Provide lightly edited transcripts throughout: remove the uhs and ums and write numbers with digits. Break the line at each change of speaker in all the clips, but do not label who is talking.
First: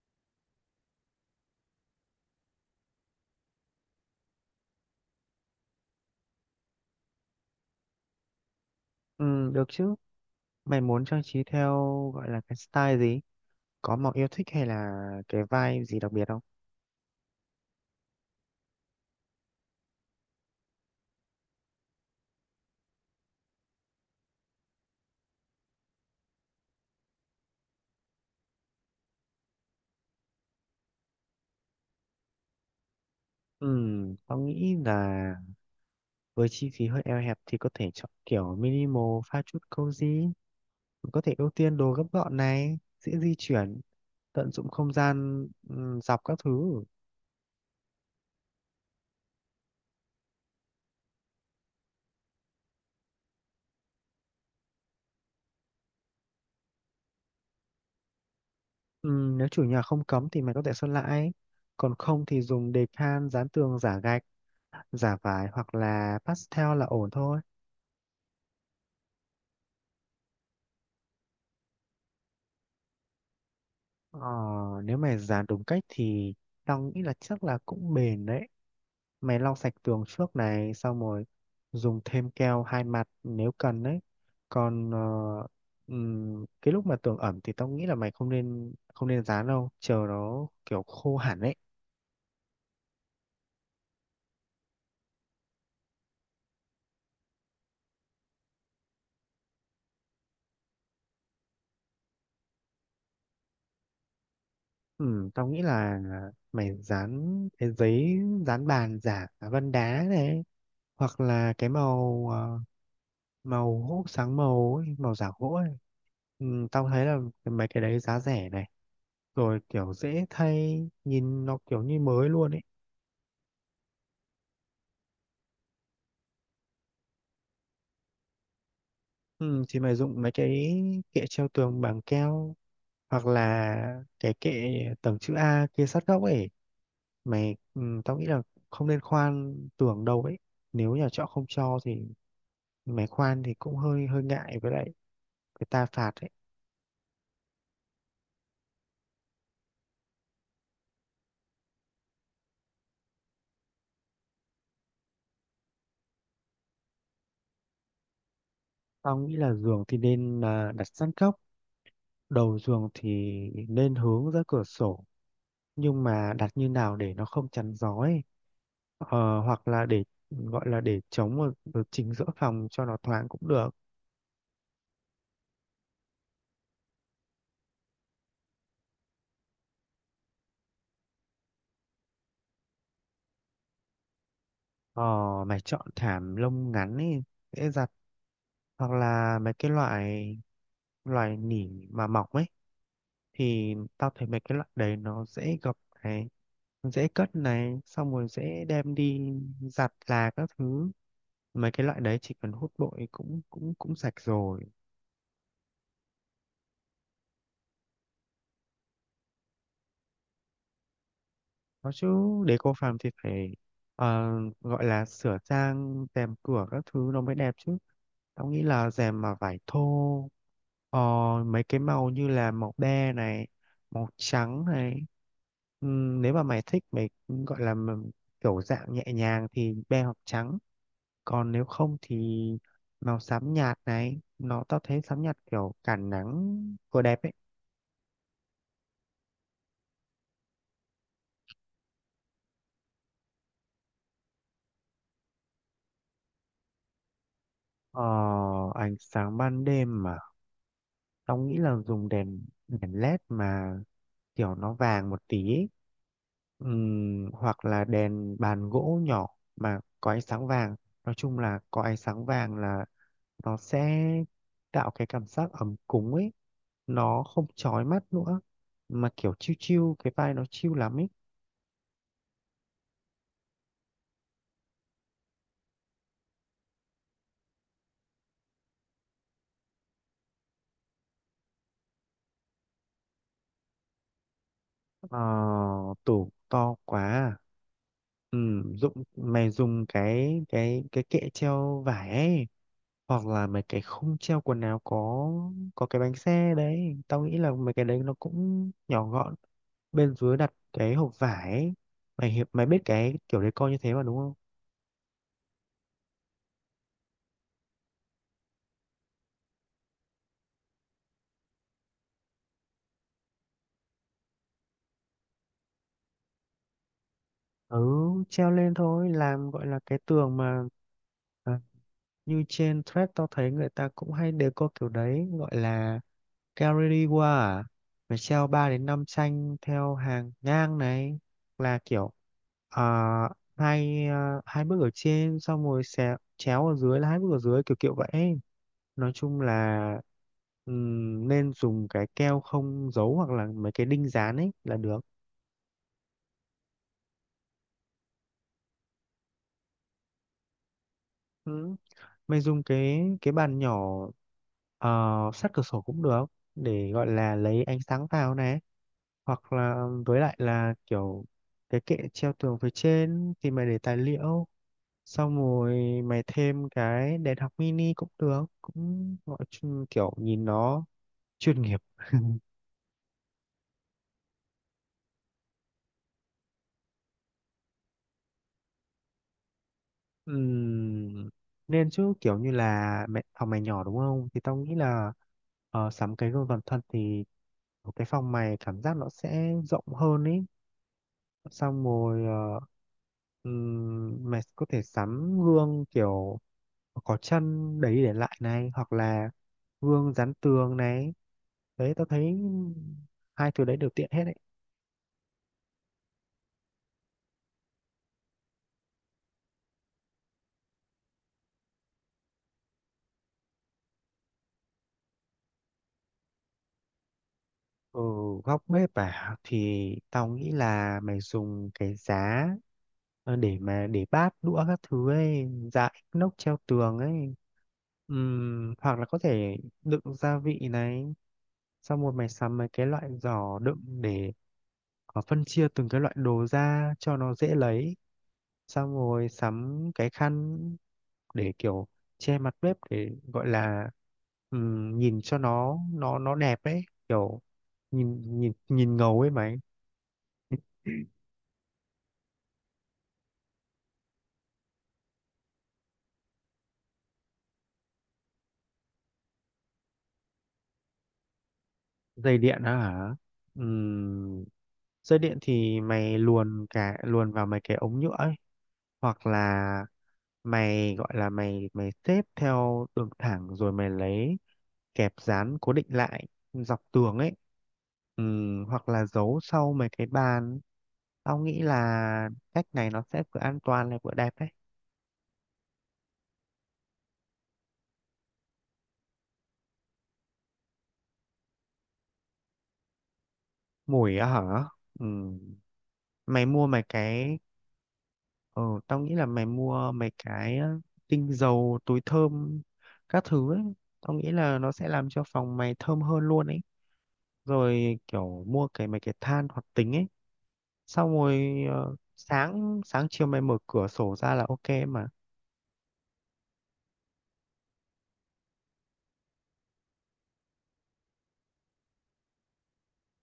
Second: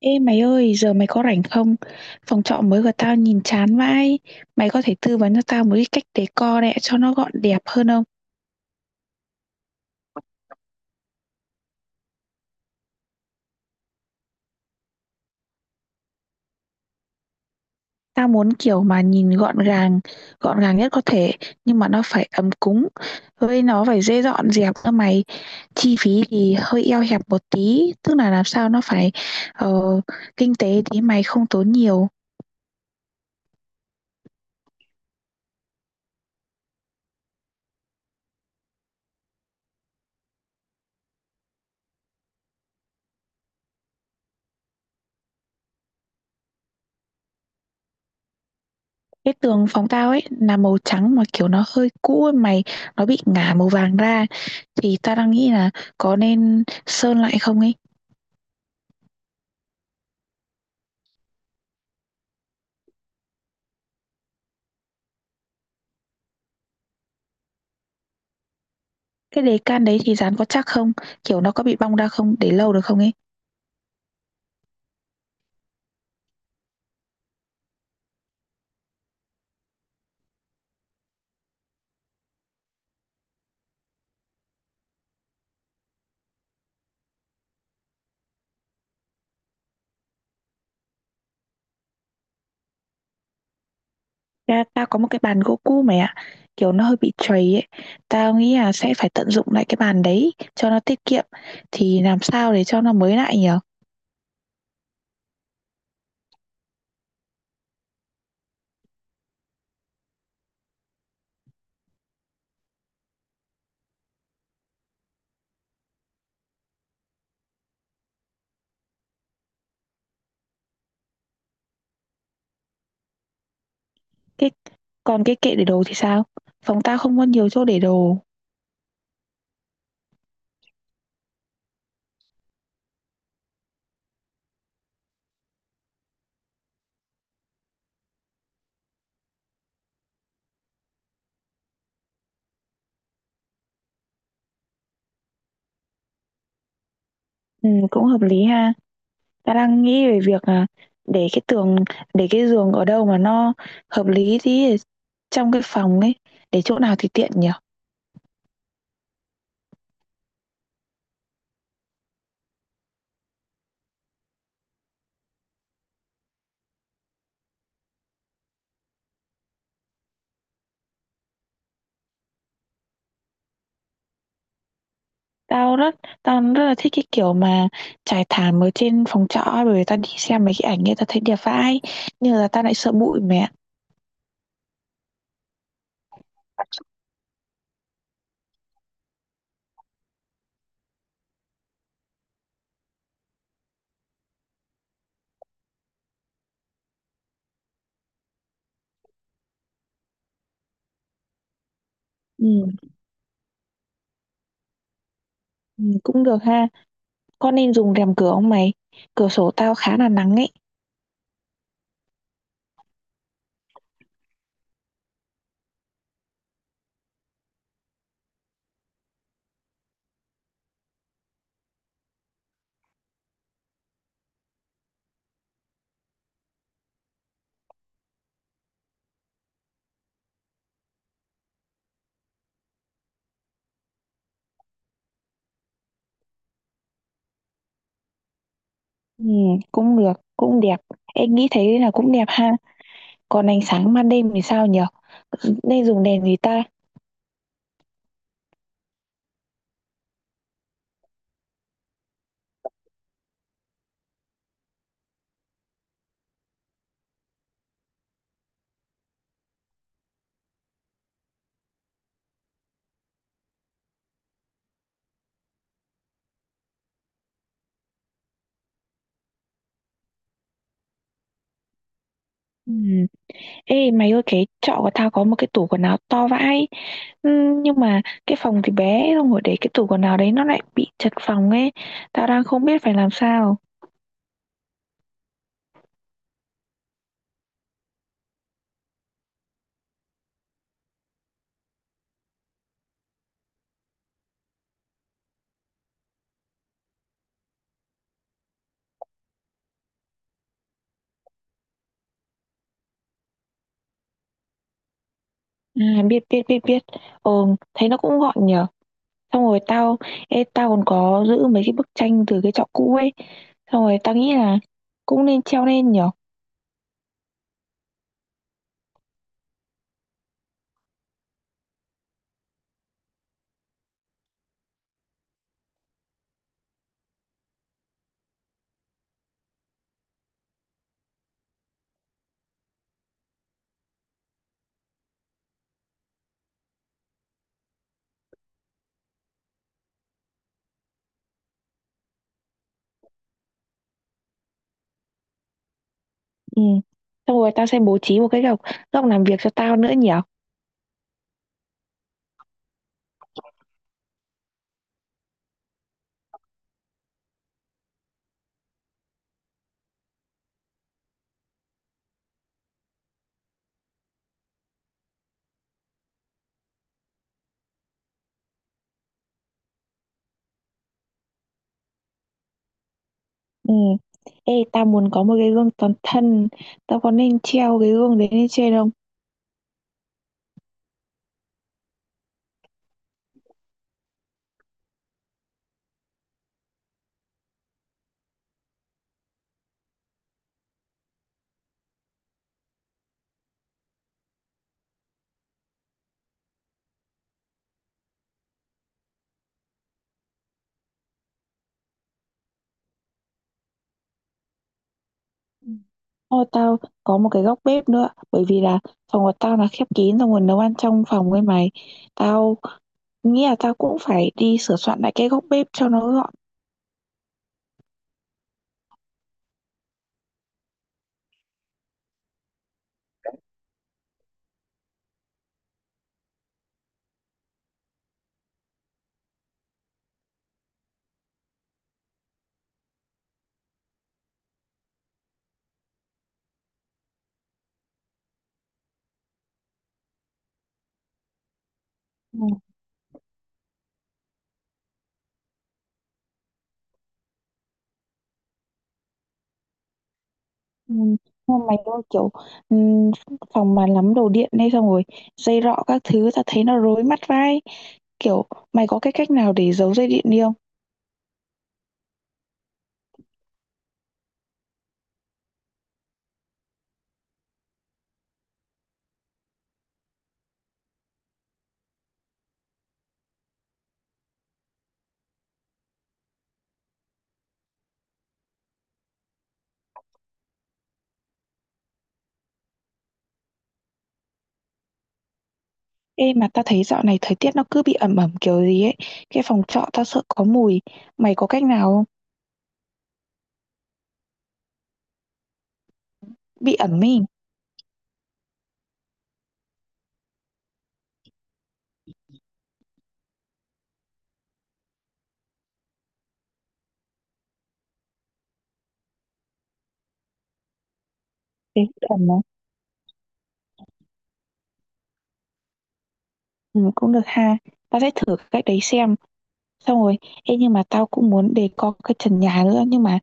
Ê mày ơi, giờ mày có rảnh không? Phòng trọ mới của tao nhìn chán vãi. Mày có thể tư vấn cho tao một cái cách decor đấy cho nó gọn đẹp hơn không?
Ừ, được chứ. Mày muốn trang trí theo gọi là cái style gì? Có màu yêu thích hay là cái vibe gì đặc biệt không?
Tao muốn kiểu mà nhìn gọn gàng nhất có thể, nhưng mà nó phải ấm cúng. Với nó phải dễ dọn dẹp cơ mày. Chi phí thì hơi eo hẹp một tí, tức là làm sao nó phải ờ, kinh tế tí mày không tốn nhiều.
Ừ, tao nghĩ là với chi phí hơi eo hẹp thì có thể chọn kiểu minimal pha chút cozy. Có thể ưu tiên đồ gấp gọn này, dễ di chuyển, tận dụng không gian dọc các thứ.
Cái tường phòng tao ấy là màu trắng mà kiểu nó hơi cũ ấy mày, nó bị ngả màu vàng ra, thì tao đang nghĩ là có nên sơn lại không ấy.
Ừ, nếu chủ nhà không cấm thì mày có thể sơn lại. Còn không thì dùng decal dán tường giả gạch, giả vải hoặc là pastel là ổn thôi.
Cái đề can đấy thì dán có chắc không, kiểu nó có bị bong ra không, để lâu được không ấy?
Ờ, nếu mày dàn đúng cách thì tao nghĩ là chắc là cũng bền đấy. Mày lau sạch tường trước này, xong rồi dùng thêm keo hai mặt nếu cần đấy. Còn cái lúc mà tường ẩm thì tao nghĩ là mày không nên dán đâu, chờ nó kiểu khô hẳn đấy.
Ra tao có một cái bàn gỗ cũ mày ạ, kiểu nó hơi bị trầy ấy. Tao nghĩ là sẽ phải tận dụng lại cái bàn đấy cho nó tiết kiệm, thì làm sao để cho nó mới lại nhở?
Ừ, tao nghĩ là mày dán cái giấy dán bàn giả vân đá này, hoặc là cái màu màu hút sáng màu ấy, màu giả gỗ ấy. Ừ, tao thấy là mấy cái đấy giá rẻ này, rồi kiểu dễ thay, nhìn nó kiểu như mới luôn ấy.
cái Còn cái kệ để đồ thì sao? Phòng tao không có nhiều chỗ để đồ.
Ừ, thì mày dùng mấy cái kệ treo tường bằng keo, hoặc là cái kệ tầng chữ A kia sát góc ấy mày. Ừ, Tao nghĩ là không nên khoan tường đâu ấy, nếu nhà trọ không cho thì mày khoan thì cũng hơi hơi ngại, với lại người ta phạt ấy.
Ừ, cũng hợp lý ha. Ta đang nghĩ về việc là để cái tường, để cái giường ở đâu mà nó hợp lý tí để trong cái phòng ấy, để chỗ nào thì tiện nhỉ?
Tao nghĩ là giường thì nên đặt sát góc, đầu giường thì nên hướng ra cửa sổ, nhưng mà đặt như nào để nó không chắn gió ấy. Hoặc là để gọi là để chống ở chính giữa phòng cho nó thoáng cũng được.
Tao rất tao rất là thích cái kiểu mà trải thảm ở trên phòng trọ ấy, bởi vì tao đi xem mấy cái ảnh ấy tao thấy đẹp vãi, nhưng là tao lại sợ bụi mẹ.
Ờ, mày chọn thảm lông ngắn ấy, dễ giặt, hoặc là mấy cái loại loại nỉ mà mỏng ấy, thì tao thấy mấy cái loại đấy nó dễ gập này, dễ cất này, xong rồi dễ đem đi giặt là các thứ. Mấy cái loại đấy chỉ cần hút
Ừ,
bụi cũng cũng cũng sạch rồi.
ừ, cũng được ha. Con nên dùng rèm cửa không mày? Cửa sổ tao khá là nắng ấy.
Có chứ, để cô phàm thì phải ờ, gọi là sửa sang rèm cửa các thứ nó mới đẹp chứ. Tao nghĩ là rèm mà vải thô, ờ, mấy cái màu như là màu be này, màu trắng này. Nếu mà mày thích mày gọi là mà kiểu dạng nhẹ nhàng thì be hoặc trắng. Còn nếu không thì màu xám nhạt này, nó tao thấy xám nhạt kiểu cản nắng vừa đẹp ấy.
Ừ, cũng được, cũng đẹp. Em nghĩ thấy là cũng đẹp ha. Còn ánh sáng ban đêm thì sao nhỉ? Nên dùng đèn gì ta?
Ờ, ánh sáng ban đêm mà. Tao nghĩ là dùng đèn đèn led mà kiểu nó vàng một tí ấy. Hoặc là đèn bàn gỗ nhỏ mà có ánh sáng vàng, nói chung là có ánh sáng vàng là nó sẽ tạo cái cảm giác ấm cúng ấy, nó không chói mắt nữa, mà kiểu chill chill, cái vai nó chill lắm ấy.
Ừ. Ê mày ơi, cái trọ của tao có một cái tủ quần áo to vãi. Nhưng mà cái phòng thì bé. Xong rồi để cái tủ quần áo đấy nó lại bị chật phòng ấy. Tao đang không biết phải làm sao.
Ờ, tủ to quá à? Dụng mày dùng cái kệ treo vải ấy, hoặc là mấy cái khung treo quần áo có cái bánh xe đấy. Tao nghĩ là mấy cái đấy nó cũng nhỏ gọn, bên dưới đặt cái hộp vải ấy. Mày biết cái kiểu decor như thế mà đúng không?
À, biết biết biết biết. Ờ thấy nó cũng gọn nhở. Xong rồi tao. Ê, tao còn có giữ mấy cái bức tranh từ cái trọ cũ ấy. Xong rồi tao nghĩ là cũng nên treo lên nhở.
Ừ, treo lên thôi, làm gọi là cái tường mà, à, như trên thread tao thấy người ta cũng hay decor kiểu đấy, gọi là Galleria à, phải treo 3 đến 5 tranh theo hàng ngang này, là kiểu à, hai bước ở trên, xong rồi xé, chéo ở dưới là hai bước ở dưới, kiểu kiểu vậy. Nói chung là nên dùng cái keo không dấu, hoặc là mấy cái đinh dán ấy là được.
Ừ. Xong rồi tao sẽ bố trí một cái góc, góc làm việc cho tao nữa nhở.
Ừ. Mày dùng cái bàn nhỏ, ờ, sát cửa sổ cũng được, để gọi là lấy ánh sáng vào này, hoặc là với lại là kiểu cái kệ treo tường phía trên thì mày để tài liệu, xong rồi mày thêm cái đèn học mini cũng được, kiểu nhìn nó chuyên nghiệp.
Ừ. Ê tao muốn có một cái gương toàn thân. Tao có nên treo cái gương đấy lên trên không?
Ừm, nên chứ, kiểu như là mẹ phòng mày nhỏ đúng không, thì tao nghĩ là sắm cái gương toàn thân thì cái phòng mày cảm giác nó sẽ rộng hơn ý. Xong rồi mày có thể sắm gương kiểu có chân đấy để lại này, hoặc là gương dán tường này, đấy tao thấy hai thứ đấy đều tiện hết đấy.
Ừ. Thôi tao có một cái góc bếp nữa, bởi vì là phòng của tao là khép kín, xong rồi nguồn nấu ăn trong phòng với mày. Tao nghĩ là tao cũng phải đi sửa soạn lại cái góc bếp cho nó gọn.
Ở góc bếp à, thì tao nghĩ là mày dùng cái giá, để mà để bát đũa các thứ ấy dại nóc treo tường ấy. Hoặc là có thể đựng gia vị này, xong rồi mày sắm mấy cái loại giỏ đựng để phân chia từng cái loại đồ ra cho nó dễ lấy, xong rồi sắm cái khăn để kiểu che mặt
Ừ.
bếp, để gọi là nhìn cho nó đẹp ấy, kiểu nhìn nhìn nhìn ngầu ấy mày.
Ừ. Nhưng mà mày ơi kiểu ừ, phòng mà lắm đồ điện đây, xong rồi dây rọ các thứ tao thấy nó rối mắt vai, kiểu mày có cái cách nào để giấu dây điện đi không?
Dây điện á hả? Ừm, dây điện thì mày luồn vào mấy cái ống nhựa ấy, hoặc là mày gọi là mày mày xếp theo đường thẳng rồi mày lấy kẹp dán cố định lại dọc tường ấy, ừ, hoặc là giấu sau mấy cái bàn. Tao nghĩ là cách này nó sẽ vừa an toàn lại vừa đẹp đấy.
Ê mà tao thấy dạo này thời tiết nó cứ bị ẩm ẩm kiểu gì ấy, cái phòng trọ tao sợ có mùi, mày có cách nào không?
Mùi á hả? Ừ. mày mua
Bị
mấy
ẩm ý.
cái ờ tao nghĩ là mày mua mấy cái tinh dầu, túi thơm các thứ ấy. Tao nghĩ là nó sẽ làm cho phòng mày thơm hơn luôn ấy, rồi kiểu mua mấy cái than hoạt tính ấy, xong rồi
Ê, ẩm mà.
sáng sáng chiều mày mở cửa sổ ra là ok mà.
Ừ, cũng được ha. Tao sẽ thử cách đấy xem. Xong rồi, ê nhưng mà tao cũng muốn đề co cái trần nhà nữa. Nhưng mà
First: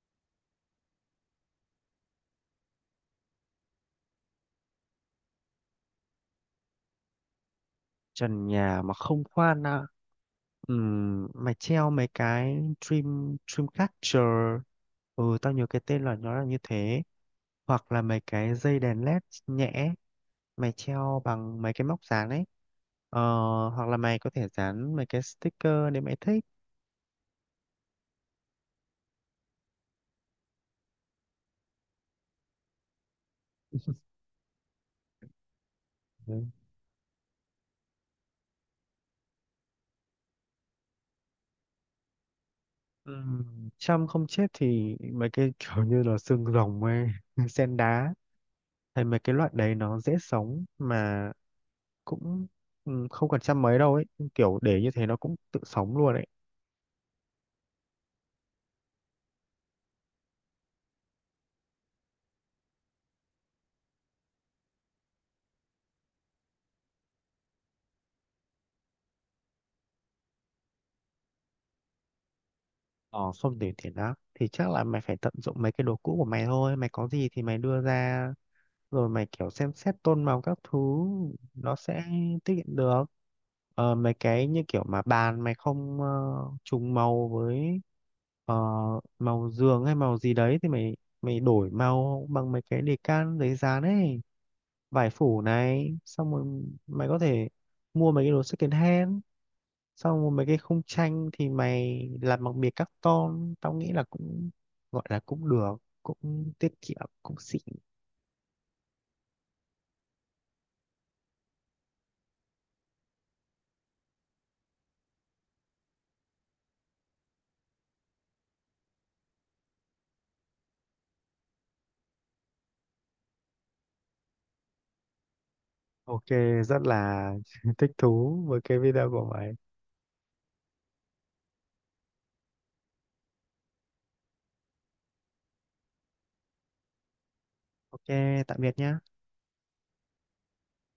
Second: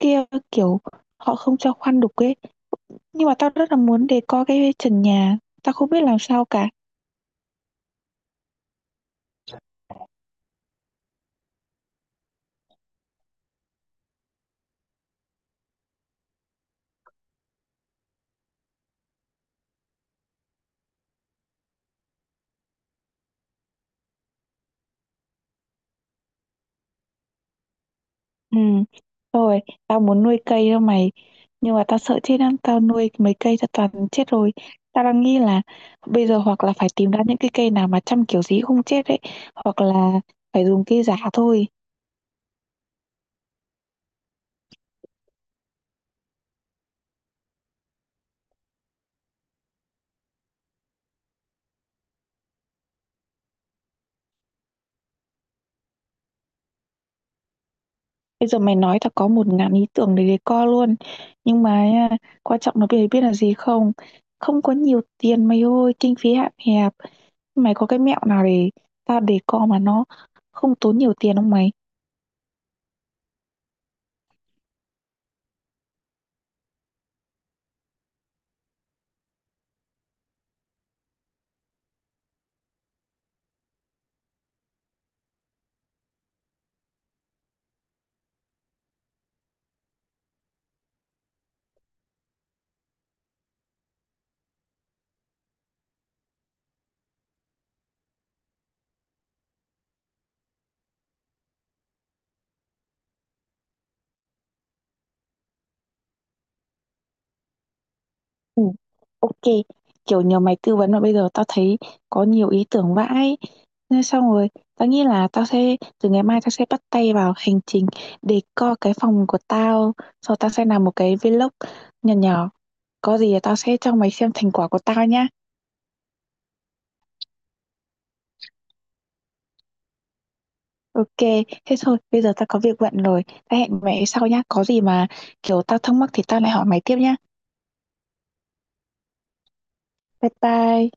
kia kiểu họ không cho khoan đục ấy. Nhưng mà tao rất là muốn đề co cái trần nhà. Tao không biết làm sao cả.
Trần nhà mà không khoan à? Mày treo mấy cái dreamcatcher, ừ tao nhớ cái tên là nó là như thế, hoặc là mấy cái dây đèn led nhẹ mày treo bằng mấy cái móc dán ấy, ờ, hoặc là mày có thể dán mấy cái sticker nếu mày thích.
Ừ. Rồi, tao muốn nuôi cây đâu mày. Nhưng mà tao sợ chết lắm. Tao nuôi mấy cây tao toàn chết rồi. Tao đang nghĩ là bây giờ
Ừ.
hoặc là phải tìm ra những cái cây nào mà chăm kiểu gì cũng không chết ấy. Hoặc là phải dùng cây giả thôi.
Chăm không chết thì mấy cái kiểu như là xương rồng ấy, sen đá, hay mấy cái loại đấy nó dễ sống mà cũng không cần chăm mấy đâu ấy, kiểu để như thế nó cũng tự sống luôn ấy.
Bây giờ mày nói tao có một ngàn ý tưởng để decor luôn. Nhưng mà nha, quan trọng là mày biết là gì không? Không có nhiều tiền mày ơi, kinh phí hạn hẹp. Mày có cái mẹo nào để tao decor mà nó không tốn nhiều tiền không mày?
Ờ không để tiền đó thì chắc là mày phải tận dụng mấy cái đồ cũ của mày thôi, mày có gì thì mày đưa ra, rồi mày kiểu xem xét tôn màu các thứ nó sẽ tiết kiệm được. Mấy cái như kiểu mà bàn mày không trùng màu với ờ, màu giường hay màu gì đấy, thì mày mày đổi màu bằng mấy cái đề can giấy dán ấy, vải phủ này, xong rồi mày có thể mua mấy cái đồ second hand, xong rồi mấy cái khung tranh thì mày làm bằng bìa carton, tao nghĩ là cũng gọi là cũng được, cũng tiết kiệm, cũng xịn.
Ừ, ok, kiểu nhờ mày tư vấn mà bây giờ tao thấy có nhiều ý tưởng vãi, nên xong rồi tao nghĩ là tao sẽ từ ngày mai tao sẽ bắt tay vào hành trình để co cái phòng của tao. Sau tao sẽ làm một cái vlog nhỏ nhỏ, có gì là tao sẽ cho mày xem thành quả của tao nhá.
Ok, rất là thích thú với cái video của mày.
Ok, thế thôi, bây giờ tao có việc bận rồi. Tao hẹn mày sau nhá, có gì mà kiểu tao thắc mắc thì tao lại hỏi mày tiếp nhá.
Ok, tạm biệt nhá.
Bye bye.